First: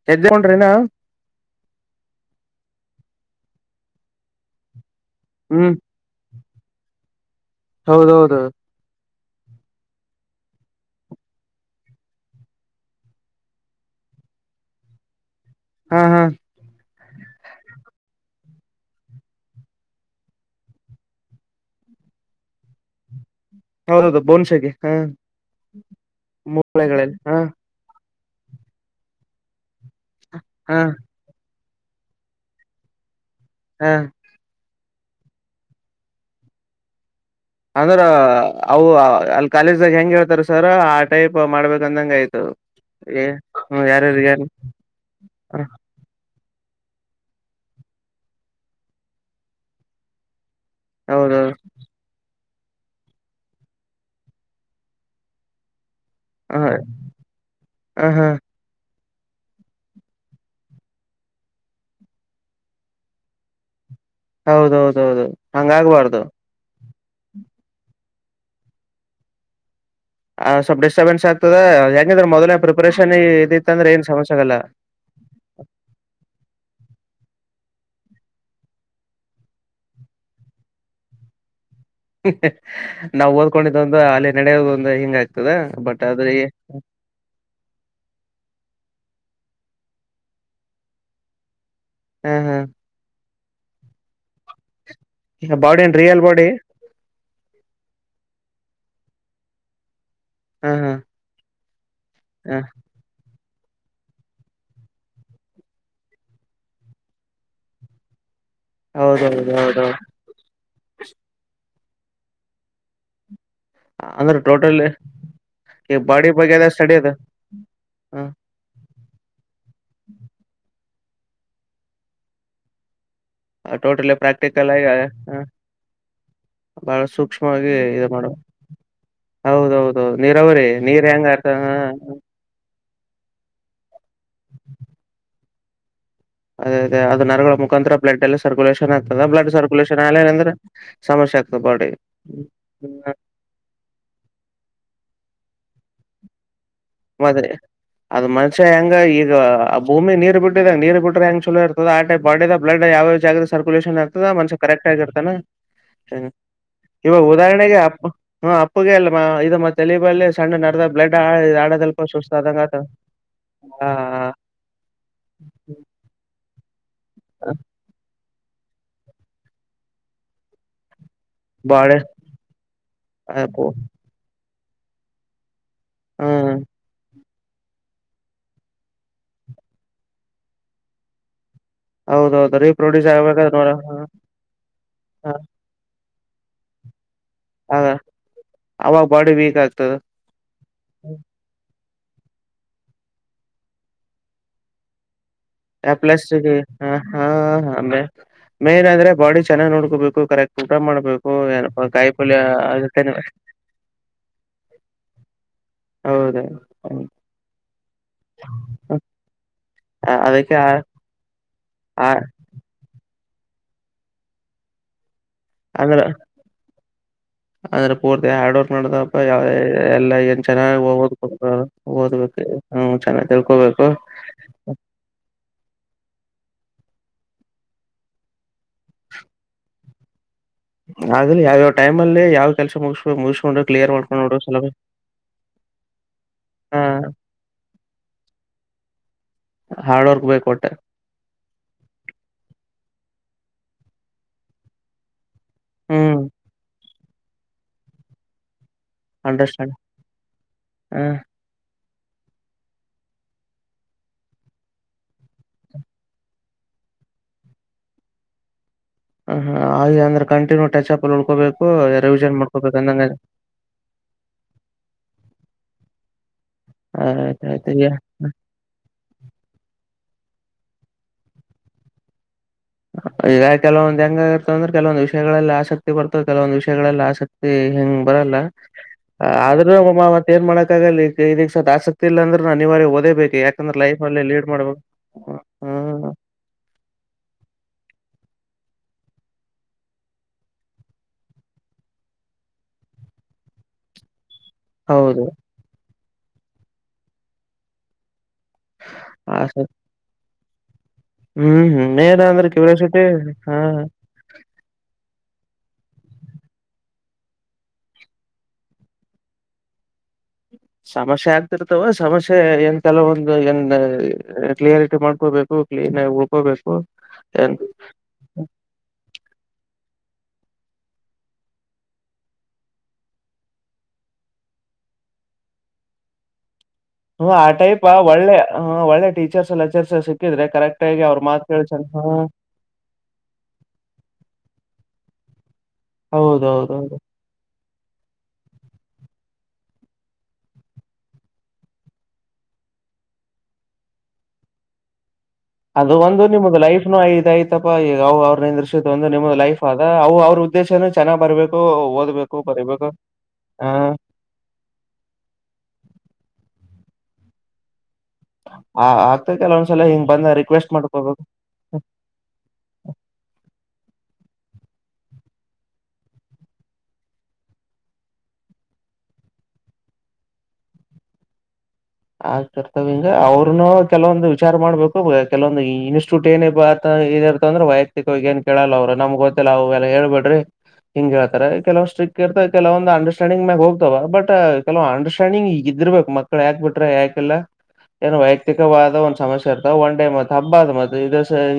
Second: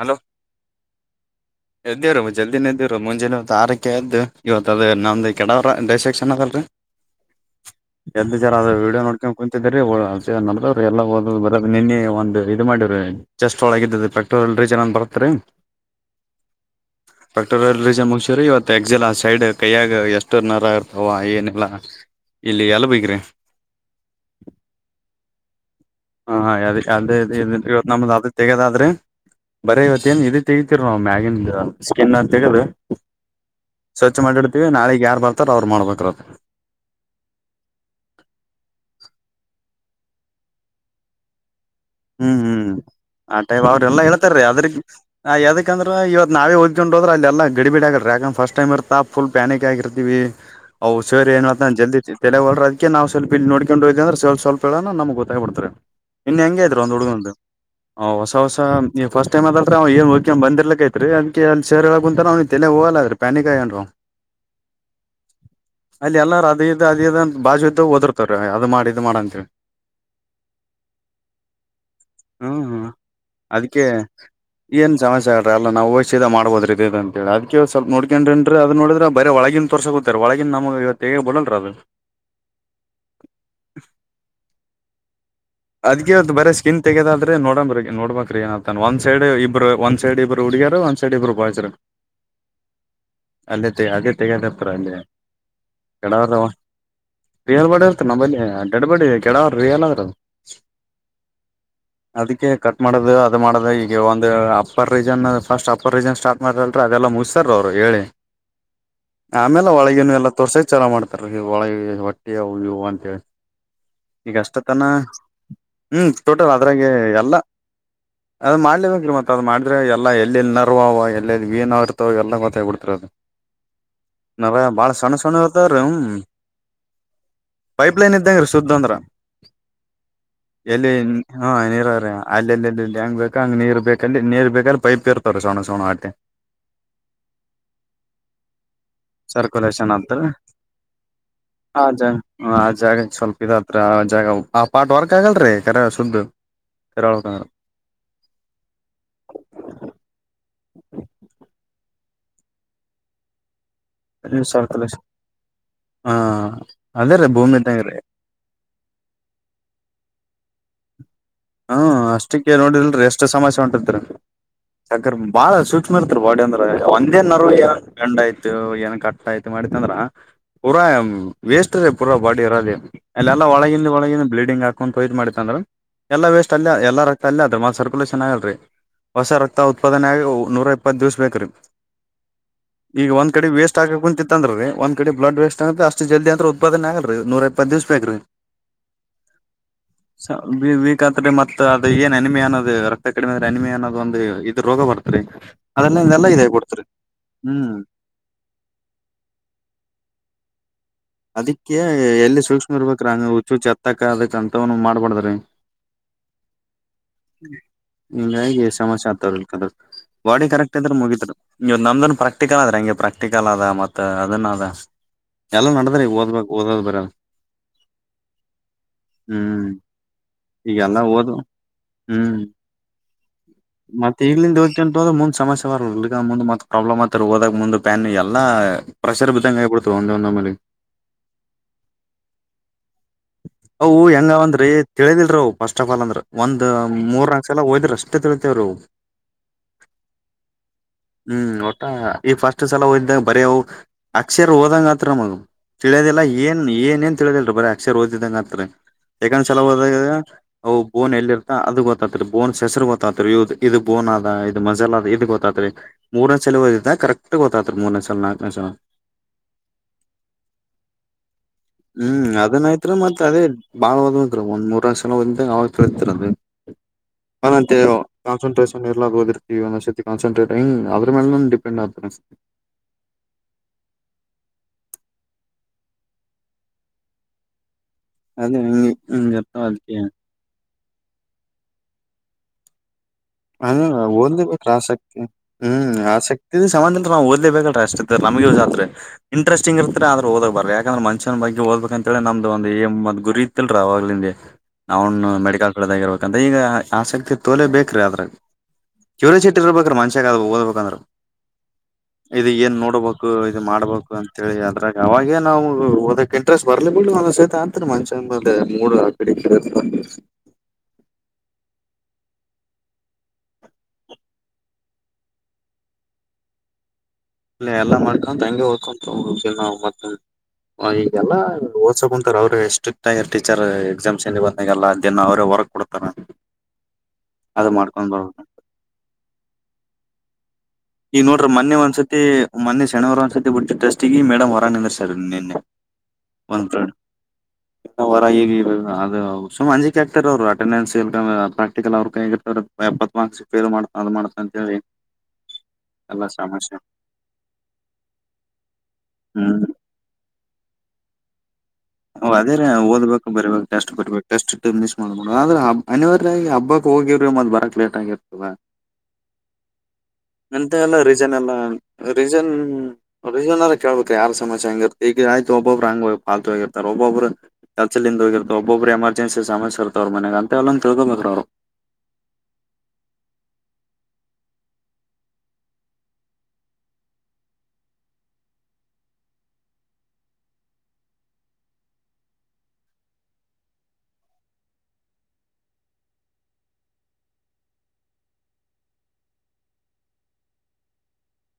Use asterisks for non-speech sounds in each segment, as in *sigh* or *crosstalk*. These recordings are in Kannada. ಹಲೋ ಎದ್ದಕೊಂಡ್ರೇನಾ ದವರ ಜಲ್ನ ದ ಮುಂಜಾನೆವ ಆರಕೆ ಎದ್ದ ಇವತ್ತು ಅದ ಇನ್ನೊಂದು ಕೆಡವ್ರ ಹ್ಮ್ ಡೈಸೆಕ್ಷನ್ ಅದಲ್ ಎದ್ದ ಹೌದೌದು ಜರ ಅ ವಡಿಯೋ ನೋಡಿ ಕುಂತ ಎಲ್ಲ ನಿನ್ನೆ ಒಂದು ಇದು ಮಾಡ್ರ ಚೆಸ್ಟ್ ಒಳಗಕ್ *unintelligible* ಲ್ರಿ ಜನನ್ ಬರ್ತ್ರಿ ಹ್ಮ್ ಹಾ್ *inaudible* ಸ್ಪೆಕ್ಟೋರಲ್ಮ್ ಮುಷೂರಿ ಇವ ಎಕ್ಸೆಲ್ ಆ ಸೈಡ್ ಕೈಯಾಗ ಎಷ್ಟು ನರ ಇರ್ತಾವ ಏನಲ್ಲಾ ಇಲ್ಲಿ ಎಲ್ಲ ಬಿಗ್ರ ಹೌದೌದು ಬೋನ್ಸೆಗೆ ಹ್ಮ್. ಹಾ ಹಾ ಅ ಅದ ಅದ್ ಇವತ್ ನಮ್ದ ಅದ್ ತೆಗ್ಯದಾದ್ರೆ ಬರೇ ಇವತ್ತ ಏನ್ ಇದು ಹಾ ತಗಿತಿವ ರಿ ನಾವು ಮ್ಯಾಗಿಂದ ಸ್ಕಿನ್ ತಗದು ಹಾ ಸ್ವಚ್ಛ ಮಾಡಿಡ್ತೀವಿ ನಾಳಿಗ್ ಯಾರ ಬರ್ತಾರ ಅವರು ಮಾಡ್ಬೇಕ್ರದ. ಅಂದ್ರ ಅವು ಅಲ್ಲಿ ಕಾಲೇಜ್ದಾಗ ಹೆಂಗ್ ಹೇಳ್ತಾರ ಸರ್ ಆ ಟೈಪ್ ಮಾಡ್ಬೇಕ ಹ್ಮ್ ಹ್ಮ್ ಆ ಟೈಮ ಅವ್ರ ಎಲ್ಲಾ ಯಾರ್ಯಾರಿಗೆ ಯಾರ ಹೇಳ್ತಾರೀ ಅದ್ರ ಯಾದಕ್ಕಂದ್ರ ಇವತ್ ನಾವೇ ಹೋಗ್ *unintelligible* *unintelligible* ಕೊಂಡ ಹೋದ್ರ ಅಲ್ಲ ಎಲ್ಲ ಗಡಿ ಬಿಡಿ ಆಗ ಫಸ್ ಟೈಮ್ ಇರ್ತಾ ಫುಲ್ ಪ್ಯಾನಕರ ಅವು ಸರ್ ಏನು ಹೌದೌದು ಹೆಳತ್ತಾನ ಜಲ್ದಿ ತಿನ್ನ ತಲೆ ಹೊಗಲ್ರಿ ಅದಕೆ ನಾವ ಸ್ವಲ್ಪ ಇಲ್ಲಿ ನೋಡಕೊಂಡ ಹೋದೆಂದ್ರ ಸರ್ ಸ್ವಲ್ಪ ಹೇಳಾನ ನಮ್ಗ ಗೊತ್ತಾಗ್ ಬಿಡ್ತರಿ. ನಿನ್ನೆ ಹ ಹಂಗೆ ಹ ಒಂದು ಹುಡುಗ ಒಂದು ಅವ ಹಾ ಹೊಸ ಹೊಸ ನೀವು ಫಸ್ಟ್ ಟೈಮ್ದತ್ರ ಅವ ಏನ್ ಓದಕ್ಕೆಂಡ ಬಂದರ್ಲಕ್ಕೈಐತ್ರಿ ಅದಕ ಅಲ್ಲಿ ಸರ್ ಹೆಳಾಕುಂತಾರ ಅವ್ ತಲೆ ಹೋಗಲ್ರೀ ಪ್ಯಾನಿಕ್ ಆಗ್ಯಾನ ರಿ ಅವ. ಹೌದ ಹೌದ ಹೌದ ಹಂಗಾಗಬಾರ್ದ. ಅದ ಇದು ಅಂತ ಬಾಜು ಇದ್ದ ಒದರ್ತಾರ ಅದ ಮಾಡ ಇದ ಮಾಡಂತೆಳಿ. ಆ ಸಲ್ಪ್ ಡೆಸ್ ಡಿಸ್ಟಬೆನ್ಸ್ ಆಗ್ತದ ಯಾಕಂದ್ರ ಮೊದ್ಲೇ ಹ್ಮ್ ಪ್ರಿಪ್ರೇಷನ್ ಇದಿತ್ತ ಅದಕ್ಕೆ ಅಂದ್ರೆ ಏನ್ ಸಮಸ್ಯೆ ಆಗಲ್ಲ ಸಿದ ಮಾಡಬೋದ್ರ ದಿದನ್. ಅದಕೆ ಸ್ವಲ್ಪ ನೋಡ್ಕೊಂಡ್ರನ್ರಿ ಅದನ್ ನೋಡಿದ್ರ ಬರಿ ಒಳಗಿನ ತೋರಸಕುಂತಾರ ಒಳಗಿನ ನಮಗ ಇವ ತೇಗ ಬರುಲ್ರಿ ಅದ. ಹ್ಮ್ಮ್ ಹೆ ನಾವು ಓದ್ಕೊಂಡಿದ್ದ ಒಂದು ಅಲ್ಲಿ ನಡೆಯದು ಒಂದು ಹಿಂಗತ. ಅದ್ಕೇ ಅದ್ ಬರೆ ಸ್ಕಿನ್ ತಗೆದಾದ್ರ ನೊಡಂಬರಿ ನೋಡ್ಬಬೇಕ್ರೀ ಏನಂತಾನ ಒಂದ ಸೈಡ್ ಇಬ್ರು ಒನ್ ಸೈಡ್ ಇಬ್ಬರು ಹುಡಗ್ಯಾರ ಒಂದ್ ಸೈಡ್ ಇಬ್ರು ಬಾಯ್ಸ್ ರಿ. ಹ್ಮ್ ಹ್ಮ್. ಅಲ್ಲೇ ತ ಅದೇ ತೆಗೆದತ್ರರ ಅಲ್ಲಿ ಬಾಡಿ ಏನ್ ರಿಯಲ್ ಬಾಡಿ ಕೆಡವರಲ್ ಬಿಯರ್ ಬಾಟಲ್ ತೊ ನಾ ಬಂದೆ ಅಲ್ಲೇ ಎಡಬೇಡಿ ರಿಯಲ್ಗರದು ಹ ಹಾ ಅದಕ್ಕೆ ಹ ಕಟ್ ಮಾಡದು ಅದು ಮಾಡದ ಈಗ ಒಂದು upper region first upper region start ಮಾಡತಲ್ೀ ಅದೆಲ್ಲ ಮುಗಿಸತಾರ ಅವ್ರು ಹೇಳಿ ಹೌದೌದು ಆಮೇಲೆ ಹೌದೌದು ಒಳಗಿನವ ಎಲ್ಲಾ ತೋರ್ಸಕ ಚಲೋ ಮಾಡ್ತಾರ ಒಳಗ ಹೊಟ್ಟಿ ಅವು ಇವು ಅಂತೇಳಿ. ಈಗ ಅಂದ್ರೆ ಟೋಟಲ್ ಅಷ್ಟತನ ಹ್ಮ್ ಬಾಡಿ ಟೋಟಲ್ ಬಗ್ಗೆದ ಅದ್ರಾಗ ಸ್ಟಡಿ ಅದು ಎಲ್ಲ ಹ ಅದ ಮಾಡ್ಲೆ ಬೇಕರಿ ಮತ್ ಅದ ಮಾಡಿದ್ರೆ ಎಲ್ಲ ಎಲ್ಲಿಲ್ಲಿ ನರ್ವ ಅವು ಎಲ್ಲಲ್ಲಿ ವೀನ್ ಇರ್ತವ ಎಲ್ಲ ಗೊತ್ತಾಗಿ ಬಿಡ್ತರ ಅದು. ಟೋಟಲಿ ನಾವ ಪ್ರಾಕ್ಟಿಕಲ್ ಆಗಿ ಬಾಳ ಸಣ್ಣ ಹ ಸಣ್ಣ ಇತ್ರೀ ಹ್ಮ ಬಹಳ ಸೂಕ್ಷ್ಮವಾಗಿ ಇದು ಪೈಪ್ಲೈನ್ ಮಾಡುವ ಇದ್ದಂಗ ರೀ ಸುದ್ದ ಅಂದ್ರ. *unintelligible* ಹೌದೌದು ನೀರಾವರಿ ಎಲ್ಲಿ ನೀರ್ ಹೆಂಗ ಆತ ಹಾ ನೀರ್ರ ಅಲ್ಲೆಲ್ಲೆಲ್ಲಿ. ಹೆಂಗ್ ಬೇಕಾಂಗ ನೀರ್ ಬೇಕ ಅಲ್ಲಿ ನೀರ್ ಬೇಕಾದ್ರೆ ಪೈಪ್ ಇರ್ತಾವರಿ ಸಣ್ಣ ಸಣ್ಣ ಆಟೆ. ಅದೇ ಅದೇ ಅದು ನರಗಳು ಮು ಮುಖಾಂತ್ರ ಬ್ಲಡ್ ಎಲ್ಲ ಸರ್ಕ್ಯುಲೇಷನ್ ಆಗ್ತದೆ ಬ್ಲಡ್ ಸರ್ಕ್ಯುಲೇಷನ್ ಆಲಿಲ್ ಅಂದ್ರೆ ಸಮಸ್ಯೆ ಆಗ್ತದೆ ಆ ಬಾಡಿಗೆ. ಜಾಗ ಆ ಜಾಗಕ್ಕೆ ಸ್ವಲ್ಪ ಇದತ್ರ ಆ ಜಾಗ ಆ ಪಾಟ್ ವರ್ಕ್ ಆಗಲ್ರೀ ಕರೆ ಶುದ್ದ. ಮದ್ರೆ ಅದ್ ಮನ್ಷ್ಯ ಹೆಂಗ ಈಗ ಆ ಭೂಮಿ ನೀರ್ ಬಿಟ್ಟ ನೀರು ಬಿಟ್ರೆ ಹೆಂಗ ಚೂಲೊ ಇರತದ ಆ ಟೈಪ ಬಾಡಿ ದ ಬ್ಲಡ್ ಯಾವ್ಯಾವ ಜಾಗದಾಗ ಸರ್ಕ್ಯುಲೇಷನ್ ಆಗತದ ಮನಷ್ಯ ಕರೆಕ್ಟ್ ಆಗಿ ಸರ್ಕುಲೇಷನ್ ಇರ್ತಾನ ಹಾ ಅದೇ ಇವಾಗ ರೀ ಭೂಮಿ ಉದಾಹರಣೆಗೆ ಇದ್ದಂಗ್ರೀ ಅಪ್ಪ ಹ ಅಪ್ಪಗೆ ಅಲ್ಲ ಇದು ಮತ ತಲಿಬಲ್ಲಿ ಸಣ್ಣ ನರದಾಗ ಬ್ಲಡ್ ಆ *unintelligible* ಹ್ಮ್ ಸುಸ್ತ ಅಷ್ಟಕ್ಕೆ ಆದಂಗ ಆತ ನೋಡಿರಲ್ರರಿ ಎಷ್ಟ್ ಸಮಸ್ಯೆ ಹೊಂಟತ್ರಿ. ಹ ಯಾಕರ್ ಬಾಳ ಸೂಕ್ಷ್ಮ ಇರ್ತರ್ ಬಾಡಿ ಅಂದ್ರೆ ಒಂದೇ ನರು ಏನಾರ್ ಗಂಡ ಆಯ್ತು ಏನ್ ಕಟ್ಟ ಆಯ್ತು ಮಾಡತ್ತ ಅಂದ್ರ ಪೂರಾ ವೇಸ್ಟ್ ರೀ ಬಾಳೆ ಪೂರ ಬಾಡಿ ಇರೋದೆ ಅಲ್ಲೆಲ್ಲಾ ಒಳಗಿಂದ ಒಳಗಿಂದ ಬ್ಲೀಡಿಂಗ್ ಆಕ್ಕೊಂತ ಮಾಡಿತ್ತ ಅಂದ್ರ ಎಲ್ಲ ವೇಸ್ಟ್ ಹ್ಮ್ ಅಲ್ಲ ಎಲ್ಲ ರಕ್ತ ಅಲ್ಲ ಅದ ಮತ ಸರ್ಕುಲೇಷನ್ ಆಗಲ್ರಿ. ಹೊಸ ರಕ್ತ ಉತ್ಪಾದನೆ ಆಗಿ ನೂರ ಇಪ್ಪತ್ತು ದಿವಸ ಬೇಕು ರೀ. ಹೌದೌದು ರೀಪ್ರೊಡ್ಯೂಸ್ ಈಗ ಒಂದ್ ಕಡೆ ಆಗ್ಬೇಕಾದ್ರ ನೋಡ ವೇಸ್ಟ್ ಆಗಾಕ್ಕುಂತ್ತಿತ ಇತ್ತ ಅಂದ್ರ ರಿ ಒಂದ್ ಕಡೆ ಹ ಬ್ಲಡ್ ವೇಸ್ಟ್ ಆಗೆ ಅಷ್ಟ. ಜಲ್ದಿ ಅಂತ್ರು ಉತ್ಪಾದನಗಲ್ಲ. ನೂರ ಇಪ್ಪ ದಿವಸ ಬೇಕ್ರಿ ಅವಾಗ ಬಾಡಿ ವೀಕ್ ಆಗ್ತದ *unintelligible* ವಿಕ್ ಆದ್ರೆ ಮತ ಈಗ ಏನ್ ಏನೇಮಿ ಅನ್ನೋದು ರಕ್ತ ಕಡಿಮೆ ಆದ್ರೆ ಏನೇಮೆ ಅನ್ನೋದ ಒಂದು ಇದ್ ರೋಗ ಬರ್ತರಿ ಹೆಪ್ಲೇಸ್ ಗೇ ಹಾ ಹಾ ಹ್ಮ್ ಮೇನ್ ಅಂದ್ರೆ ಬಾಡಿ ಚೆನ್ನಾಗ್ ನೋಡ್ಕೋಬೇಕು ಕರೆಕ್ಟ್ ಊಟ ಮಾಡ್ಬೇಕು ಅದಕ್ಕೆ ಏನಪ್ಪಾ ಕಾಯಿ ಪಲ್ಯ ಎಲ್ಲಿ ಸೂಕ್ಷ್ಮ ಅದಕ್ಕೆ ಇರ್ಬೇಕ್ರ ಹಂಗ ಹುಚ್ಚು ಹತ್ತಕ್ಕ ಅದಕ್ ಅಂತವುನು ಮಾಡ್ಬಾರಡ್ದ್ರಿ ಹೌದ ಹ ಹಿಂಗಾಗಿ ಸಮಸ್ಯೆ ಆತವಿಲ್ಲಕಂದ್ರ ಬಾಡಿ ಅದಕ್ಕೆ ಕರೆಕ್ಟ್ ಇದ್ರ ಮುಗಿತ್ರಿ ನೀವ್ ಆ ನಮ್ದನ್ ಪ್ರಾಕ್ಟಿಕಲ್ ಅ್ರೆ ಹಂಗೆಾಕ್ಟ ಕ್ಟಿಕಲ್ ಅದ ಮತ್ ಅದನ್ ಅದ ಎಲ್ಲಾ ನಡದ್ರ ಈ ಓದ್ಬೇಕು ಓದೋದ್ ಬರ ಅಂದ್ರೆ ಪೂರ್ತಿ ಹಾರ್ಡ್ ವರ್ಕ್ ನಡ್ದಪ್ಪ ಯಾವ ಹ್ಮ್ ಎಲ್ಲ ಏನ್ ಈಗೆಲ್ಲಾ ಚೆನ್ನಾಗಿ್ದ್ ಓದು ದ್ ಹ್ಮ್ ಮತ್ತೆ ಈಗ್ಲಿಂದ ಓದಿಕೊಂತ ಹೋದ್ರ ಮುಂದ್ ಸಮಸ್ಯೆ ಬರಲರಿ ಇಲ್ಲಿಕಂದ್ರ ಮುಂದ್ ಮತ್ತ ಪ್ರಾಬ್ಲಮ್ ಆತಾರೆ ಓದಕ ಮುಂದ ಪ್ಯಾನ್ ಎಲ್ಲ ಪ್ರೆಷರ್ ಬಿದ್ದಂಗ ಆಗ್ಬಿಡ್ತದೆ ಒಂದ ಒಂದ ಮೇಲೆ ಆಗ್ಲಿ ರಿ ಯಾವ್ಯಾವ ಟೈಮ ಅಲ್ಲಿೇ ಯಾವ್ ಕೆಲಸ ಮುಗಿಸ್ಕೊಬೇಕ್ ಮುಗಿಸಸ್ಕೊಂಡ್ರು ಕ್ಲಿಯರ್ ಅವು ಮಾಡ್ಕೊಂಡ್ ನೋಡ್ರರು ಹೆಂಗವಂದ್ರಿ ಚೊಲೊರಿ ತಿಳಿದಿಲ್ರಿ ಅವು ಫಸ್ಟ್ ಆಫ್ ಆಲ್ ಅಂದ್ರೆ ಒಂದು್ ಮೂರ್ ನಾಲ್ಕ್ ಸರಲ ಓದಿದ್ರ ಅಷ್ಟ ತಿಳಿತಿದ್ರು ಹಾರ್ಡ್ ವರ್ಕ್ ಬೇಕು ಒಟ್ಟ ಹ್ಮ್ ಒಟ್ಟ ಈಗ್ ಫಸ್ಟ್ ಸಲ ಹೊಯ್ ಬರೆಯವ್ ಅಕ್ಷರ ಹೋದಂಗಾತ್ರ ನಮಗ್ ಹ್ಮ್ ತಿಳಿಯದಿಲ್ಲ ಏನ್ ಏನೇನ್ ತಿಳಿದಿಲ್ರಿ ಬರ ಅಕ್ಷರ ಓದಿದಂಗಾತ್ರಿ ಯಾಕಂದ್ ಚಲೋ ಅಂಡರ್ಸ್ಟ್ಯಾಂಡ್ ಹೋದಾಗದ ಅವ್ ಹಾ ಬೋನ್ ಎಲ್ಲಿ ಇರ್ತ ಅದು ಗೊತ್ ಗತ್ರಿ ಬೋನ್ಸ್ ಹೆಸರು ಗೊತ್ತಾತ್ರಿ ಇ ಇದು ಬೋನ್ ಅದ ಇದು ಮಸಲ್ ಆದ ಇದ್ ಗೊತ್ತಾತ್ರಿ ಮೂರ್ನೆ ಸಲಿ ಓದಿದ ಕರೆಕ್ಟ್ ಗೊತ್ತಾತ್ರಿ ಮೂರ್ನೆ ಸಲ್ ನಾಕ್ನೆ ಸಲ. ಹ ಹಾ ಹಾಗೆ ಅಂದ್ರೆ ಕಂಟಿನ್ಯೂ ಟಚ್ ಅಪ್ ಅಲ್ ಉಳ್ಕೊಬೇಕ್ ಹ್ಮ್ ಅದನ್ ಆಯ್ತ್ರಿ ಮತ್ ಅದೇ ಬಾಳ್ *unintelligible* ಒಂದ್ ಮೂರ್ನಾಕ್ ಸಲ ಒದಿದ್ರೆ ಅವಾಗ್ ತಿಳಿತ್ರಿ *unintelligible* ಆಯ್ತ್ ಆಯ್ತ್ ಹಂಗಂತೆವ್ ಈಗ ಕಾನ್ಸಂಟ್ರೇಷನ್ ಇರ್ಲಾರ್ದ್ ಓದಿರ್ತೀವಿ ಒನ್ನೊಂದ್ ಸತಿ. ಕಾನ್ಸನ್ಟ್ರೇಟ್ ಹ್ಮ್ ಅದ್ರು ಮೇಲೆನೂ ಡಿಪೆಂಡ್ ಆತ್ರಿ. ಈಗ ಕೆಲವೊಂದ್ ಹೆಂಗ್ ಆಗಿರ್ತ ಅಂದ್ರೆ ಕೆಲವೊಂದು ವಿಷಯಗಳಲ್ಲಿ ಆಸಕ್ತಿ ಬರ್ತಾವ ಕೆಲವೊಂದ್ ವಿಷಯಗಳಲ್ಲಿ ಆಸಕ್ತಿ ಹೆಂ ಬರಲ್ಲ ಅದೇ ಹಿಂಗ ಹಿಂಗ ಇರ್ತಾವ ಆದ್ರೂ *unintelligible* ಮ ಅದಕ್ಕೆ ಏನ್ ಮಾಡ ತಾಗಲ್ಲ ಇದ್ಕೆ ಇದತ್ ಆಸಕ್ತಿ ಇಲ್ಲ ಅಂದ್ರುನು ಅನಿವಾರ್ಯಾ ಒದೇ ಬೇ ಹ ಓದಲೇಬೇಕ್ರ ಆಸಕ್ತಿ ಹ್ಮ್ ಹ್ಮ ಆಸಕ್ತಿ ಸಮನಂತ್ರ ಅ ನಾವ್ ಓದ್ಲೇಬೇಕ *unintelligible* ಇಂಟೆಸ್ಟಿಂಗ್ ಇರತ್ರಿ ಆದ್ರ ಓದೋಕ್ ಬಾರ ಯಕಂದ್ರ ಮನುಷ್ಯ ಬಗ್ಗೆ ಓದ್ಬೇಕಂತೇಳಿ ನಮ್ದ ಒಂದು ಏಯ್ ಮದ್ ಗುರಿ ಇತ್ತಲ್ರಿ ಅವಾಗ್ಲಿಂದೆ ನಾವ ಹೌದು ಮೆಡಿಕಲ್ ಫಿಲ್ಡ್ ದಾಗಿರ್ಬೇಕಂತ ಈಗ ಆಸಕ್ತಿ ತೋರ್ಲೆ ಬೇಕ್ರೀ ಅದ್ರಾಗ್ ಕ್ಯೂರಿಸಿಟಿ ಆಸಕ್ ಇರ್ಬೇಕ್ರಿ ಮನ್ಷ್ಯಾಗ ಅ ಓದಬೇಕಂದ್ರ ಹ್ಮ್ ಹ್ಮ್ ಏನ ಇದ ಅಂದ್ರೆ ಏನ್ ಕ್ಯೂರಿಯಾಸಿಟಿ ನೋಡ್ಬೇಕು ಇದ ಹಾ ಮಾಡ್ಬೇಕು ಅಂತ ಹೇಳಿ ಅದ್ರಾ ಅವಾಗೆ ನಾವ ಓದಕ್ ಇಂಟ್ರೆಸ್ಟ್ ಬರ್ಲಿ ಬಿಡು ಒಂದ್ ಸಹತ ಆಂತ ಮನಷ್ಣನ ಬಲಿ ಮೂಡ್ ಅಕಡಿ ಇಕಡಿ *inaudible* ಸಮಸ್ಯೆ ಆಗ್ತಿರ್ತವ ಸಮಸ್ಯೆ ಎಂತಲೇ ಒಂದ ಇಂದ ಕ್ಲಿಯರಿಟಿ ಮಾಡ್ಕೊಬೇಕು. ಕ್ಲೀನ್ ಆ ಉಳ್ಕೋಬೇಕು. ಎಲ್ಲಾ ಮಾಡ್ಕೊಂತ ಹ ಹಂಗೆ ಹದ್ಕೊಂತ ಹೋಗ್ಬೇಕ ಈಗ ಮತ್ತ್ ಆವ ಈಗೆಲ್ಲ ಓದಸ ಕುಂತಾರ ಅವ್ರೆ ಸ್ಟ್ರಿಕ್ಟ್ ಆಗರ ಟೀಚರ್ ಎಕ್ಸಾಮ್ಸ್ ಬಂದಾಗಲ್ಲ ದಿನ್ನ ಅವ್ರೆ ವರ್ಕ್ ಕೊ ಕೊತರ ಹ್ಮ ಆ ಟೈಪ್ ಒಳ್ಳೆ ಹ ಒಳ್ಳೆ ಟೀಚರ್ಸ್ ಲೆಕ್ಚರ್ಸ್ ಸಿಕ್ಕಿದ್ರೆ ಕರೆ ಈಗ ನೋಡ್ರಿ ಮನ್ನೆ ಒಂದ್ಸತಿ ಮನ್ನೆ ಶನಿವಾರ ಒಂದಸತಿ ಬಿಟ್ಟ ಟಸ್ಟಿಗ ಮೇಡಮ್ ಹೊರ ನಿಂದ್ರಸ್ಯರ ನಿನ್ನಿ ಹೌದ ಹೌದ ಹೋದ. ಹೊರ ಈಗ ಅದ ಸುಮ್ ಅಂಜಿಕ ಹಾಕ್ತಾ ಅವರ ಅಟೆಂಡೆನ್ಸ್ ಇ ಪ್ರಾಕ್ಟಿಕಲ್ ಅವ್ರ ಕಯ್ಯಗ ಇ ಎಪ್ಪತ್ ಮಾರ್ಕ್ಸ್ ಫೇಲ್ ಮಾಡ್ತ ಅದ್ ಮಾಡ್ತ ಅಂತ ಹೇಳಿ ಇ ಅದು ಒಂದು ನಿಮ್ದ ಲೈಫ್ನು ಇದ ಐತಿ ಪಾ ಈಗ ಅವ ಅವ್ರಂದಿಸ ಒಂದ ನಿಮ್ದ ಹ್ಮ್ ಲೈಫ್ ಆದ ಅವ ಅವ್ರ ಉದ್ದೇಶ ಚೆನ್ನ ಬರಬೇಕ. ಅದೆಲೆ ಓದ್ಬೇಕ ಬರ್ಬೇಕ ಹ ಟೆಸ್ಟ್ ಬರ್ಬೇಕ ಟೆಸ್ಟ್ ಮಿಸ್ ಮಾಡ್ಬ್ರೆ ಆದ್ರ ಅನಿವಾರ್ಯ ಹಬ್ಬ ಹೋಗಿರ ಮತ್ತ ಬರಕ್ ಲೇಟ್ ಆಗಿ ಆ ಆಗ್ತಲ ಒಂದ್ಸಲ ಹಿಂಗ ಎಂತ ಎಲ್ಲ ರೀಜನ್ ಇಲ್ಲಾ ರೀಜನರ ಕೇಳ್ಬೇಕ ಯಾರ ಸಮಸ್ಯ ಹೆಂಗ ಇರ್ತ ಈಗ ಆಯ್ತ ಒಬೊಬ್ರ ಹ ಪಾಲ್ತು ಹೋಗಿರ್ತರ ಒಬ್ಬೊಬ್ರ ಕೆಲಸಲ್ಲಿಂದ ಹೋಗಿತಾರ ಒಬೊಬ್ರ ಎಮರ್ಜನ್ಸಿ ಸಮಸ್ಯ ಇರ್ತ ಅವ್ರ ಮನೆಗ ಅಂತ ಎಲ್ಲ ತಿಳ್ಕೊಬೇಕ್ರ ಅವರ ಆಗ್ ತರ್ತವ ಹಿಂಗ ಅವ್ರನು ಕೆಲವೊಂದು ವಿಚಾರ ಮಾಡ್ಬೇಕು ಕೆಲವೊಂದು ಇನ್ಸ್ಟಿಟ್ಯೂಟ್ ಏನ ಇದ ಇರ್ತ ಅಂದ್ರೆ ವೈಯಕ್ತಿಕವಾಗಿ ಏನ್ ಕೇಳಲ್ಲ ಅವ್ರ ನಮಗ್ ಗೊತ್ತಿಲ್ಲ ಅವೆಲ್ಲ ಹಳ್ ಬಿಡ್ರಿ ಹಿಂಗಗೆೇಳ್ತಾರೆ ಕೆಲವ್ ಸ್ಟ್ರಿಕ್ ಇರ್ತ ಕೆಲವೊಂದು ಅಂಡರ್ಸ್ಟ್ಯಾಂಡಿಂಗ್ ಮಾಗ ಹೋಗ್ತ ಬಟ್ ಕೆಲವು ಅಂಡರ್ಟ್ಯಾಂಡಂಗ್ ಇದಿರ್ಬೇಕು ಮಕ್ಳಳ್ ಯಾಕ್ ಬಿಟ್ರೆ ಯಾಕೆಲ್ಲ ಏನು ವೈಯಕ್ತಿಕವಾದ ಒಂದ್ ಸಮಸ್ಯೆ ಇರ್ತಾವ ಒನ್ ಡೇ ಮತ್ ಹಬ್ಬ ಅದ ಮತ್ ಇದ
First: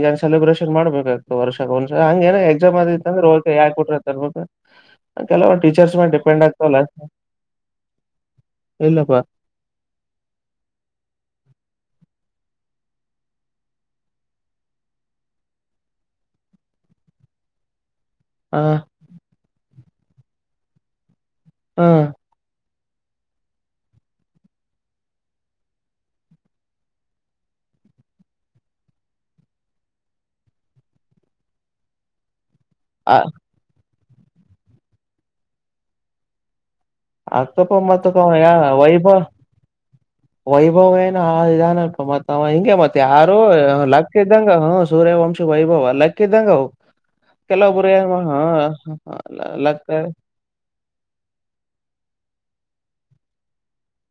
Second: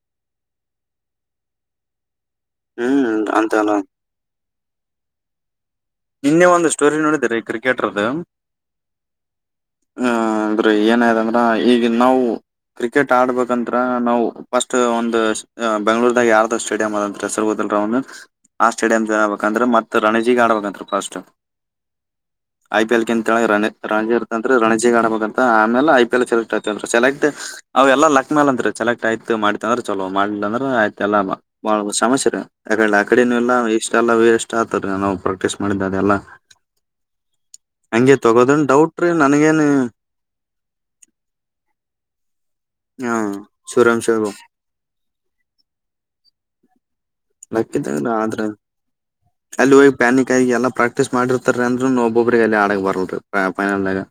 ಏನ್ ಸೆಲೆಬ್ರೇಷನ್ ಮಾಡ್ಬೇಕ ವರ್ಷ ಒಷ ಹಂಗ ಏ ಎಕ್ಸಾಮ್ ಆದಿ ಹ್ಮ್ ಅಂದ್ರೆಕೆ ಯಾಕ ಅಂತಲ್ಲ ಕುಟ್ರ ತರ್ಬೇಕು ಕೆಲವ ಟೀಚರ್ಸ್ ಮೇಲೆ ಡಿಪೆಂಡ್ ನಿನ್ನೆ ಒಂದು ಆಗ್ತವಲ್ಲ ಸ್ಟೋರಿ ನೋಡಿದರಿ ಕ್ರಿಕೆಟರ್ದು ಇಲ್ಲಪ್ಪಾ ಆ ಅಂದ್ರೆ ಏನಾಯದ ಅಂದ್ರ ಈಗ ನಾವು ಕ್ರಿಕೆಟ್ ಆಡ್ಬೇಕಂತತ್ರ ನಾವು ಫಸ್ಟ್ ಒಂದು ಬೆಂಗ್ಳೂರ್ದಾಗ ಯಾರ್ದೋ ಸ್ಟೇಡಿಯಂ ಅದಂತ ಹೆಸರು ಹೋದಲ್ರ ಒಂದು ಹ ಆ ಸ್ಟೇಡಿಯಂಬೇಕಂದ್ರೆ ಮತ್ ರಣಜಿಗ ಆಡ್ಬೇಕಂತ ಫಸ್ಟ್ ಹ್ಮ ಐ ಪಿ ಎಲ್ತೇಳ ರಣ ರಣಜಿ ಇರ್ತಂದ್ರ ರಣಜಿಗ್ ಆಡಬಬೇಕ ಅಂತ ಆಮೇಲೆ ಐ ಪಿ ಎಲ್ ಸೆಲೆಕ್ಟ್ ಆಐತ ಅ ಸೆಲೆಕ್ ಅವ ಎಲ್ಲ ಲಕ್ ಮೇಾಲ ಅತ್ರಿಸೆಲೆಕ್ಟ್ ಆಯ್ತು ಮಾಡತ ಅಂದ್ರೆ ಚಲೋ ಮಾಡಲಿಲ್ಲ ಅಂದ್ರ ಆಯ್ತ ಎಲ್ಲಾ ಬಾಳ ಸಮಸ್ಯ ರೀ ಯಾಕ ಆ ಕಡೆ ಎಲ್ಲಾ ಇಷ್ಟ ಎಲ್ಲ ವೇ ಇಷ್ಟ ಆತಾರ ನಾವು ಪ್ರಾಕ್ಟೀಸ್ ಮಾಡಿದಿದ್ದಾರೆ ಎಲ್ಲಾ ಅಕ್ಕಪ್ಪ ಮತ್ತಕ್ಕ ಯ ಡೌಟ್ ವೈಭ ರೀ ನನಗೇನ್ ವೈಭವ ಏನ ಇದಾನಪ್ಪ ಮಾತವ ಹಿಂಗಗೆ ಮತ್ತೆ ಹ ಯಾರು ಲಕ್ಕ ಸೂರ್ಯವಂಶಗಳು ಇದಂಗ ಹ್ಮ ಸೂರ್ಯವಂಶ ವೈಭವ್ ಲಕ್ಕ ಇದಂಗವು ಕೆಲವೊಬ್ಬರ ಲಕ್ಕಿದ್ದಂಗ ಆದ್ರ ಹಗ್ತಾರೆ ಪ್ರಕ್ಟೀಸ್ ಮಾಡಿರ್ತಾರೆ ಅಂದ್ರರು ನ ಒಬೊಬರಿಗೆಲ್ಲಲ್ಲಿ ಆಡಗ್ ಬರ್ಲ್ರಿ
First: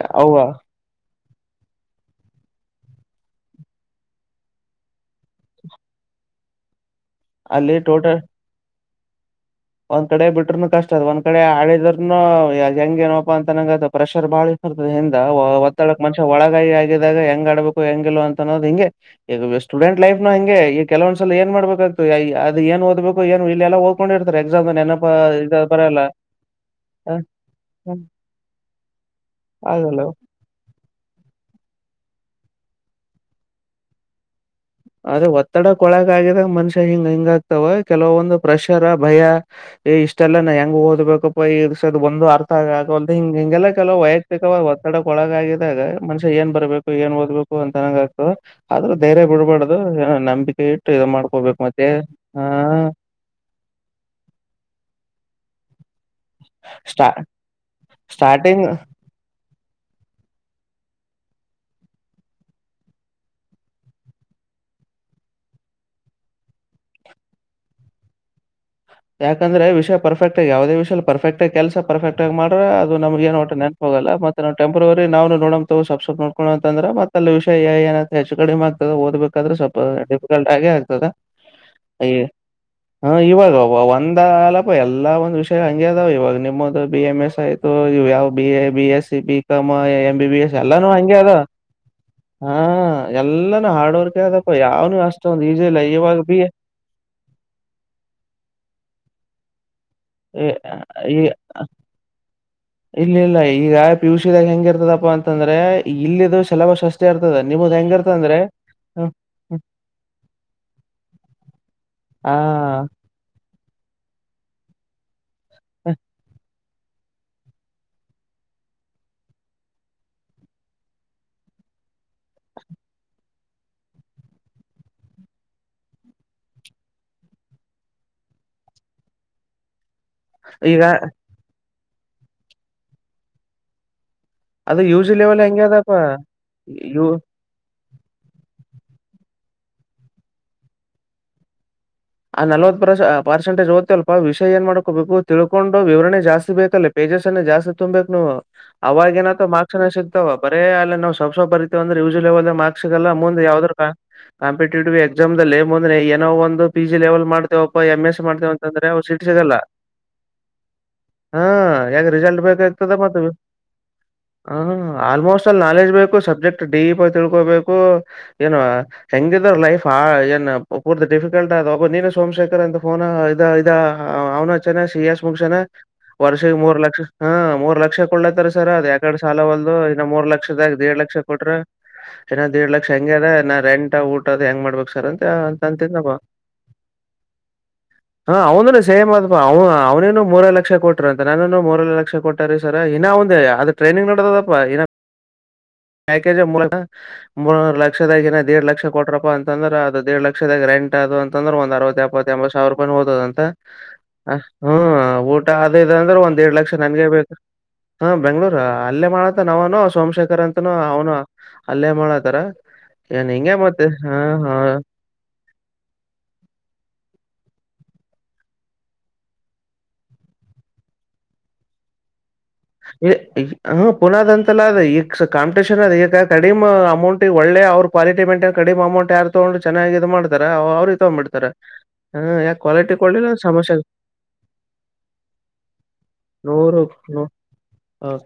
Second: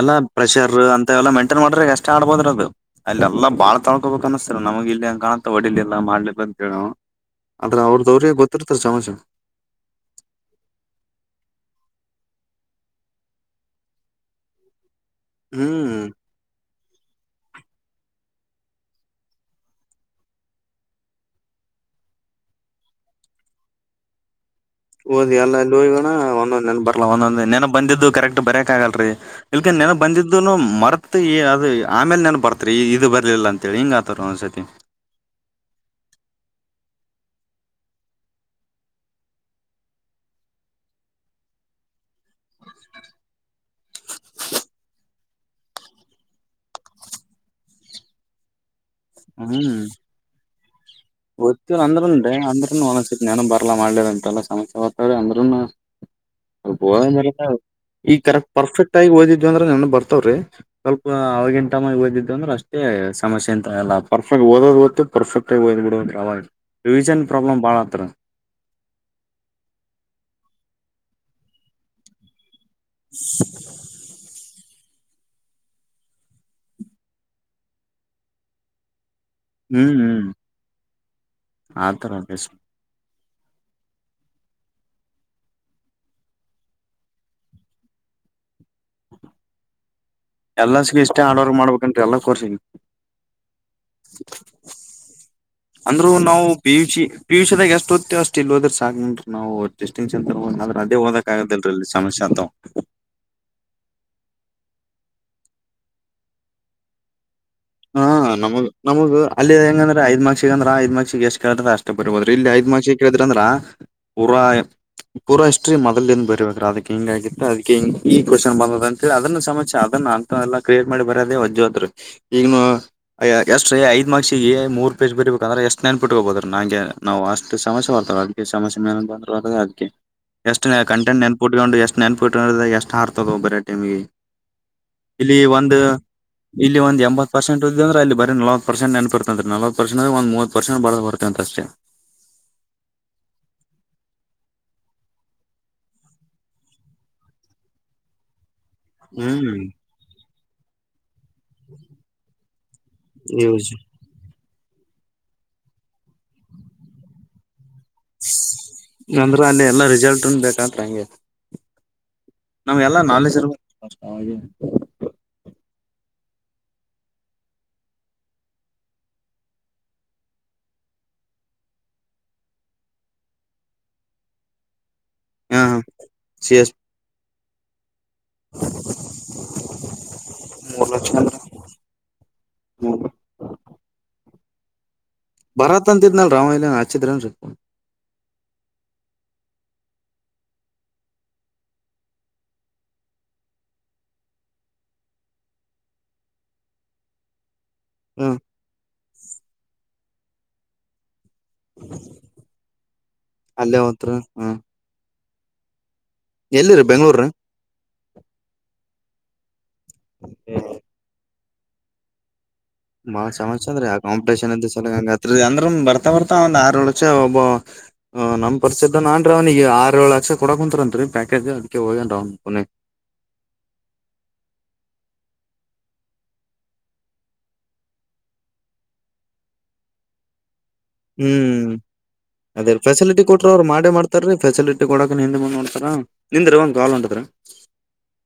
ಎಲ್ಲಾ ಅವ ಪ್ರೆಷರ್ ಅಂತ ಎಲ್ಲಾ ಮೈಂಟೈನ್ ಮಾಡ್ರೆ ಎಷ್ಟ ಇಷ್ಟ ಆಡ್ಬೋದ್ರ ಅದು ಅಲ್ಲಾ ಬಾಳ್ ತಳ್ಕೋಬೇಕು ಅನ್ನಿಸ್ತರ ನಮಗೆ ಇಲ್ಲಿಂಗ ಕಾಣುತ್ತ ಒಡಿಲಿ ಎಲ್ಲ ಮಾಡಲಿಲ್ಲ ಅಂತವು ಅಲ್ಲಿ ಆದ್ರ ಅವ್ರದ ಟೋಟಲ್ ಅವ್ರಿಗೆ ಗೊತ್ತಿರ್ತಾರ ಚಾಮಚ ಒಂದ್ ಕಡೆ ಬಿಟ್ರೂನು ಕಷ್ಟ ಅದ ಒಂದ್ ಕಡೆ ಆಳಿದರುನು ಹೆಂಗ ಏನಪ್ಪಾ ಅಂತನಂಗ ಪ್ರೆಷರ್ ಬಾಳರ್ ದ ಹ್ಮ್ ಒತ್ತಡಕ್ ಮನುಷ್ಯ ಒಳಗಾಗಿಿ ಆಗ ಇದಾಗ ಹೆಂಗ್ ಆಡ್ಬೇಕು ಹೆಂಗಗೆಲ್ ಅಂತನ್ನೋ ಹಂಗೆ ಈಗ ಸ್ಟೂಡೆಂಟ್ ಲೈನ ಹಂಗೆ ಈಗ ಕೆಲೊಂದ್ಸಲ ಏನ್ ಮಾಡ್ಬೇಕ ಅದು ಓದ್ಬೇಕು ಏನು ಇಲ್ಲ ದಕೊಂಡಿರ್ತ ಹಓದಿ ಎಲ್ಲ ಒಂದೊಂದ್ ನ ಬರ್ಲಾ ಹ, ಒಂದೊಂದ್ ನೆನ ಹ, ಬಂದಿದ್ದು ಕರೆಕ್ಟ್ ಬರಕ್ ಆಗಲ್ರರಿ ಇ ನೆನ ಆಗಲ್ಲ ಬಂದಿದ್ದುನು ಮರತ್ ಅದು ಆಮೇಲೆ ನೆನನ್ ಬರ್ತ ಇದು ಬರ್ಲಿಲ್ಲ ಅಂತೇಳಿ ಹಿಂಗ ಆತಾರ ಒಂದ್ಸತಿ ಅದ್ರೆ ಒತ್ತಡಕ್ಕ ಒಳಕ್ ಆಗಿದಾಗ ಮನುಷ್ಯ ಹಿಂಗ ಹಿಂಗ ಆಗ್ತಾವ ಕೆಲವೊಂದು ಪ್ರೆಷರ್ ಭಯ ಇಷ್ಟೆಲ್ಲ ನಾ ಹೆಂಗ ಓದ್ಬೇಕಪ್ಪ ಈ ಅ ಒಂದು ಅರ್ಥ ಆಗಲ್ ಹಿಂಗ ಹಿಂಗೆಲ್ಲ ಕೆಲವು ವೈಯಕ್ತಿಕವಾದ ಒತ್ತಡಕ್ಕೆ ಒಳಗಾಗಿದಾಗ ಮನುಷ್ಯ ಏನ್ ಬರ್ಬೇಕು ಏನ್ ಓದ್ಬೇಕು ಅಂತನಂಗ ಆಗ್ತು ಆದ್ರೆ ಬೇರ ಬಿಡು ಮಾಡ ಹ್ಮ್ ತ್ತ ಮತ್ತೆ ಅಂದ್ರರುನ್ ಹ ಅಂದ್ರೂನು ಒನಸತಿ ನಾನು ಬರ್ಲ್ಲಾ ಮಾಡ್ಲಂಟಲ್ಲ ಸಮಸ್ಯ ಅಂದ್ರದ ಸ್ಟಾ ಮೇಲೆ ಈ ಕರೆಕ್ಟ್ ಸ್ಟಾರ್ಟಿಂಗ್ ಪರ್ಫೆಕ್ಟ್ ಆಗಿ ಓದಿದ್ವ ಅಂದ್ರ ಬರ್ತವ್ರೀ ಸ್ವಲ್ಪ ಅವಗಿನಟಮ ಯದಿದ್ದು ಅ್ರ ಅಷ್ಟೇ ಸಮಸ್ಯೆ ಅಂತ ಲಾಭ ಪರ್ಫೆಕ್ಟ್ ಓದೋದು ಗತ್ತು ಪರ್ಫೆಕ್ಟ ಆಾಗಿ ಓದ್ಬ ಬಿಡಾಗ ರಿವಿಜನ್ ಪ್ರಾಬ್ಲಮ್ ಬಾಳ ಹತ್ರ ಯಾಕಂದ್ರೆ ವಿಷಯ ಪರ್ಫೆಟ್ ಆಗ ಯವುದ ವಿಯ ಪರ್ಫೆಕ್ಟ್ ಆ ಕೆಲಸ ಪರ್ಫೆಕ್ ಆಗಿ ಮಾಡ ಅದು ನಮಗ ಏನ್ಟ್ಟ ನೆನಪೋಗಲ್ಲ ಮತ್ತೆ ನೋ ಟೆಂರಿ ನವು ನೋಡೋ ಸಬ್ಸ್ಕ್ರೈಬ್ ನೋಕೋ ಅಂದ್ರ ಮತ್ತ ಅಲ್ಲಿ ವಿಷಯ ಏ ಹೆಚ್ಚ ಕಡಿಮೆಗ್ದೆ ಓದಬೇಕು ಸ್ವಲ್ಪ ಹ್ಮ್ ಹ್ಮ್ ಡಿಫಿಕಲ್ಟ್ ಆಗೆ ಆಗ್ತದ ಆತರ ಹ ಇವಾಗ ಒಂದ ಅಲಪ ಎಲ್ಲಾ ಒಂದ್ ವಿಷಯ ಹಂಗೆ ಅದಾವ ಇವಾಗ ನಿಮ್ಮದು ಬಿ ಎಂ ಎಸ್ ಆಯ್ತು ಇ ಯಾವ್ ಬಿ ಎ ಬಿ ಎಸ್ ಸಿಬಿಕಾಯ ಎಂ ಎಸ್ ಎಲ್ಲಾನು ಎಲ್ಲಸ್ಗೂ ಹಗೆ ಇಷ್ಟೇ ಅದ ಹಾರ್ಡ್ವರ್ಕ್ ಮಾಡ್ಬೇಕಂತ್ರಿ ಎಲ್ಲಾ ಹ ಕೋರ್ಸಿಗಿ. ಎಲ್ಲಾನು ಹಾರ್ಡ್ ವರ್ಕ್ ಅದ ಯಾವ ಅಂದ್ರು ನಾವು ಪಿಯ ಯುಷಿ ಪಿಯುಷಿದಾಗ ಎಷ್ಟು ಅಷ್ಟ ಇಲ್ಲಿ ಹೋದ್ರ ಸಾಕ ನಾವು ಡಿಸ್ಟಿಂಕ್ಷನ್ ತರಬೇಕ್ ಅಂದ್ರ ಅದೇ ಈ ಓದಕ್ ಆಗದಿಲ್ರಿ ಇಲ್ಲಿ ಸಮಸ್ಯೆ ಆತಾವ್. ಇಲ್ಲ ಇಲ್ಲ ಈಗ ಪಿುಸಿದಾಗ ಹೆಂಗ ಇರ್ತದ ಅಂತಂದ್ರೆ ಇಲ್ಲಿದು ಶೆಲಬಷ ಅಷ್ಟೇ ಅರ್ತ ಹಾ ನಮಗ್ ನಮಗ ಅಲ್ಲಿ ಹ್ಮ್ ಹೆಂಗಂದ್ರೆ ದ್ ಮಾಕ್ಷಸಿಿಗೆ ಅಂದ್ರ ದ್ ಮಾಕ್ಷಸಿಗೆ ಎಷ್ಟ ಕೇಳ್ರ ಅಷ್ಟ ಬರ್ಬೋದ್ರ ಆ ಇಲ್ಲಿ ಐದ್ ಕೇಳಿದ್ರ ಅಂದ್ರ ಪೂರಾ ಪೂರ ಹಿಸ್ಟ್ರಿ ಮೊದಲ್ದ ಬರಬೇಕ್ರ ಅದಕ್ಕೆ ಹಿಂಗಗಿತ್ತ ಅದಕ ಈ ಕ್ವನ್ ಬಂದದ ಅಂತ ಹೇಳಿ ಅದನ್ನ ಸಮಸ್ಯೆ ಅದನ್ನ ಅಂತ ಎಲ್ಲಾ ಕ್ರಿಯೇಟ್ ಮಾಡಿ ಬರೋದೇ ವಜ್ದರು ಈಗನು ಅಯ ಎಷ್ಟ ರೀ ಐದ್ ಮಾರ್ಕ್ಸಿಗೆ ಮೂರ್ ಪೇಜ್ ಬರ್ಬೇಕ ಅಂದ್ರ ಎಷ್ಟ ನೆನ್ಟ್ಕಬೋ್ರೀ ನಂಗೆ ನಾವು ಅಷ್ಟು ಸಮಸ್ಯವ ಅ ಅದಗೆ ಸಮಸ್ಯೆ ಮೇಲೆಂತ ಬಂದ್ರ ಅದಕ್ಕೆ ಎಷ್ಟು ಈಗ ಕಂರೇಟ್ ನೆನ್ಪುಟ್ಕೊಂಡು ಎಷ್ಟು ನೆನಪಿ್ರ ಎಷ್ಟು ಹಾರ್ತದ ಒಬ್ಬರ ಟೈಮಗೆ ಅದು ಯು ಜಿ ಇಲ್ಲಿ ಲೆವೆಲ್ ಒಂದು ಹೆಂಗದಪ್ಪ ಇಲ್ಲಿ ಒಂದು ಯು ಎಂ ಪೆಟ್ ಇದ ಅ್ರ ಅಲ್ಲಿರಿ ನವ ಪರ್ಸೆಟ್ನಪಿರ್ತ ಅ ನವ ಪರ್ೆಟ್ ಒಂದ ಮೂವ ಪರ್ಸೆಂ ಬತ್ತ ಅಷ್ಟೇ ಆ ನಲ್ವತ್ ಪರ್ ಪರ್ಸೆಟೇಜ್ ಓ್ತ ಅಲ್ಪ ವಿಷ ಏನ್ ಮಾಡ್ಕೋಬೇಕು ತಿಳ್ಕೊಂಡು ವಿವರಣೆ ಜಾಸ್ತಿ ಬೇಕಲ್ಲ ಪೇಜ ಜಾಸ್ತಿ ತುಂಬ್ಬೇಕಕ್ ನೀವು ಅವಾಗಏನ ಹ್ಮ್ ಮಾರ್ಕ್ಸ್ಣ ಸಿಗ್ತಾವ ಬರೇ ಅಲ್ಲ ನ ಸ್ಪ್ಪರ್ತತಿ ಅಂದ್ರೆ ಯಲ್ ಲೆವೆಲ್ ಮಾರ್ಕ್ ಸಿಗಲ್ಲ ಮುಂದ ಯೂಸ್ ಯಾವ್ದದ್ರ ಕಾಂಟಿವ್ ಎಕ್ಸಾಮ್ ದಲ್ಲಿ ಮುೊ್ನೆ ಏನೋ ಒಂದು ಪಿ ಜಿ ಲೆವೆಲ್ ಮಾಡ್ತೇವ ಎಮ ಎಸ್ ಮಾಡ್ತೇವ ಅಂತಂದ್ರೆ ಅವರು ಸಿಟ್ ಅಂದ್ರ ಸಿಗಲ್ಲ ಅಲ್ಲಿ ಎಲ್ಲಾ ರಿಸಲ್ಟ್ ಬೇಕಂತ್ರ ಹಂಗೆ ಹಾ ಯಗ ರಿಸಲ್ಟ್ ನಾವ್ ಬೇಕಾಗ್ತದ ಎಲ್ಲಾ ಮ ನಾಲೆಜ್ ಇರ್ಬೇಕ ಅವಾಗೆ ಹ ಆಲ್ಮೋಸ್ಟ್ ಅಲ್ಲಿ ನಾಲೆಜ್ ಕು ಸಬ್ಜೆಕ್ಟ್ ಡೀಪ್ ತಿಳ್ಕೋಬೇಕು ಏನ ಹೆಂಗಿದ ಲೈಫ್ ಆ ಏನ್ ಪೂರ್ ಡಿಫ ಕ ಒಬ್ಬ ನೀನು ಸೋಮಶೇಖರ್ ಅಂತಫೋನ್ ಇದ ಇದ ಅವ್ನ ಚೆನ್ನ ಸಿ ಎಸ್ ಮುಕ್ಷನ ಹಾ ವರ್ಷ ಸಿ ಎಸ್ ಮೂರ್ ಲಕ್ಷ ಹಾ ಮೂರ್ ಲಕ್ಷ ಕೊಳ್ಳತಾರ ಸರ್ ಅದ ಯಕಡೆ ಸಾಲ ಒಲ್ದು ಇನ್ನ ಮೂರ್ ಲಕ್ಷದ್ ಮೂರ್ ಏಡ್ ಲಕ್ಷ ಅಂದ್ರ ಕೊಟ್ರ ಏನಾದ್ ದೇಡ್ ಲಕ್ಷ ಹೆಂಗ ಅದ ನಾ ರೆಂಟ್ ಊಟ ಅದದು ಹೆಂಗ ಮಾಡ್ಬೇಕಕ್ ಸರ್ ಅಂತ ಅಂತ ಬರತ್ ಅಂತಿದ ನಮ್ಮ ಅಂತಿದ್ನಲ್ರಿ ಅವ ಇಲ್ಲ ಹಚ್ಚಿದ್ರನ್ರಿ ಹ ಅವನುಡ ಸೇಮ ಅಾದ ಅವನು ಹ ಅವ್ನೇನು ಮೂರೇ ಲಕ್ಷ ಕೊಟ್ಟ್ರ ಅಂತ ನಾನನು ಮೂರ ಲಕ್ಷ ಕೊಟ್ಟಾರಿ ಸರ್ ಇನ್ನ ಒಂದ್ ಅದು ಟ್ರನಿಂಗ್ ನೋಡದಪ್ಪ ಇ ಪ್ಯಾಕೇಜ್ ಮೂ ಮೂ ಹ್ಮ ಲಕ್ಷದಾಗನ ದೇಡ್ ಲಕ್ಷ ಕೊಟ್ರಪ್ಪಾ ಅಂತಂದ್ರೆ ಅದ ಎರಡ್ ಲಕ್ಷದ ಗ ರ್ಯಾಂಟ್ ಅದು ಅ ದ್ರೆ ಒಂದ್ ಅರವತ್ ಎಪ್ಪತ್ ಎಂಬತ್ ಸಾವಿರ ರೂಪಾಯಿ ಹತದ ಅಂತ ಅಲ್ಲೇ ಹೊತ್ರ ಹ ಹ್ಮ ಊಟ ಅೇ ದ್ರೆ ಒಂದ್ ಎರಡ್ ಲಕ್ಷ ಎಲ್ಲಿರಿ ನನ್ಗೆ ಬೆಂಗ್ಳೂರ್ರೀ ಬೇಕ ಹ ಬೆಂಗ್ಳೂರ ಅಲ್ಲೇ ಮಾಡತ್ತ ನಾವನು ಸೋಮಶೇಖರ್ ಅಂತ ಅನು ಅವನು ಅಲ್ಲೇ ಮಾಡತಾರ ಬಾಳ ಏನ್ ಹಿಂಗೆ ಸಮಸ್ಯೆ ಅಂದ್ರೆ ಮತ್ತೆ ಆ ಹಾ ಕಾಂಪಿಟೇಷನ್ ಇದ ಹಾ ಸಲ ಹಂಗತ್ ಅಂದ್ರ ಬರ್ತಾ ಬರ್ತಾ ಒಂದ ಆರ ಲಕ್ಷ ಒಬ್ ಹ್ ನಮ್ಮ್ ಪರಿಸಚದ ನಾನ್ ಅವ್ನಿಗೆ ಆರ ಏಳ್ ಲಕ್ಷ ಕೊಡಕ್ ಕುಂಂತರತ್ ರೀ ಪ್ಯಾಕೇಜ್ ಅದಕ ಹೋಗೇನ್ ಅವ್ನು ಹ ಪುನಾದ ಅಂತಲ್ಲ ಅದ ಕಾಪಟೇಷನ್ ಅ ಈಗ ಕಡಿಮ ಅಮೌಂಟ್ಗೆ ಒಳ್ಳೆ ಅವ್ರ ಕ್ವಾಲಟಿ ಮೇಂಟೈನ್ ಕಡಿಮ ಅಮಂಟ್ ಯಾರ್ ತಗೊಂಡು ಚೆನ್ನ ಮಾಡ್ತಾರ ಅವ ಅವ್ರ ತಗ್ಬಿಡ್ತಾರೆ ಹ್ಮ್ ಅದೇ ರ ಫೆಸಿಲಿಟಿ ಕೊಟ್ರ ಅವ್ರು ಮಾಡ್ತಾರ ರೀ ಫಸಿಲಿಟಿ ಕೊಡಕಕ್ ಹಿಂದೆ ಮುಂದ್ ಮಾಡ್ತಾರ ನಿಂದ್ರಿ ಒಂದ ಕಾಲ್ ಹೊಂಟ್ರರಿ ಹ ಹಓ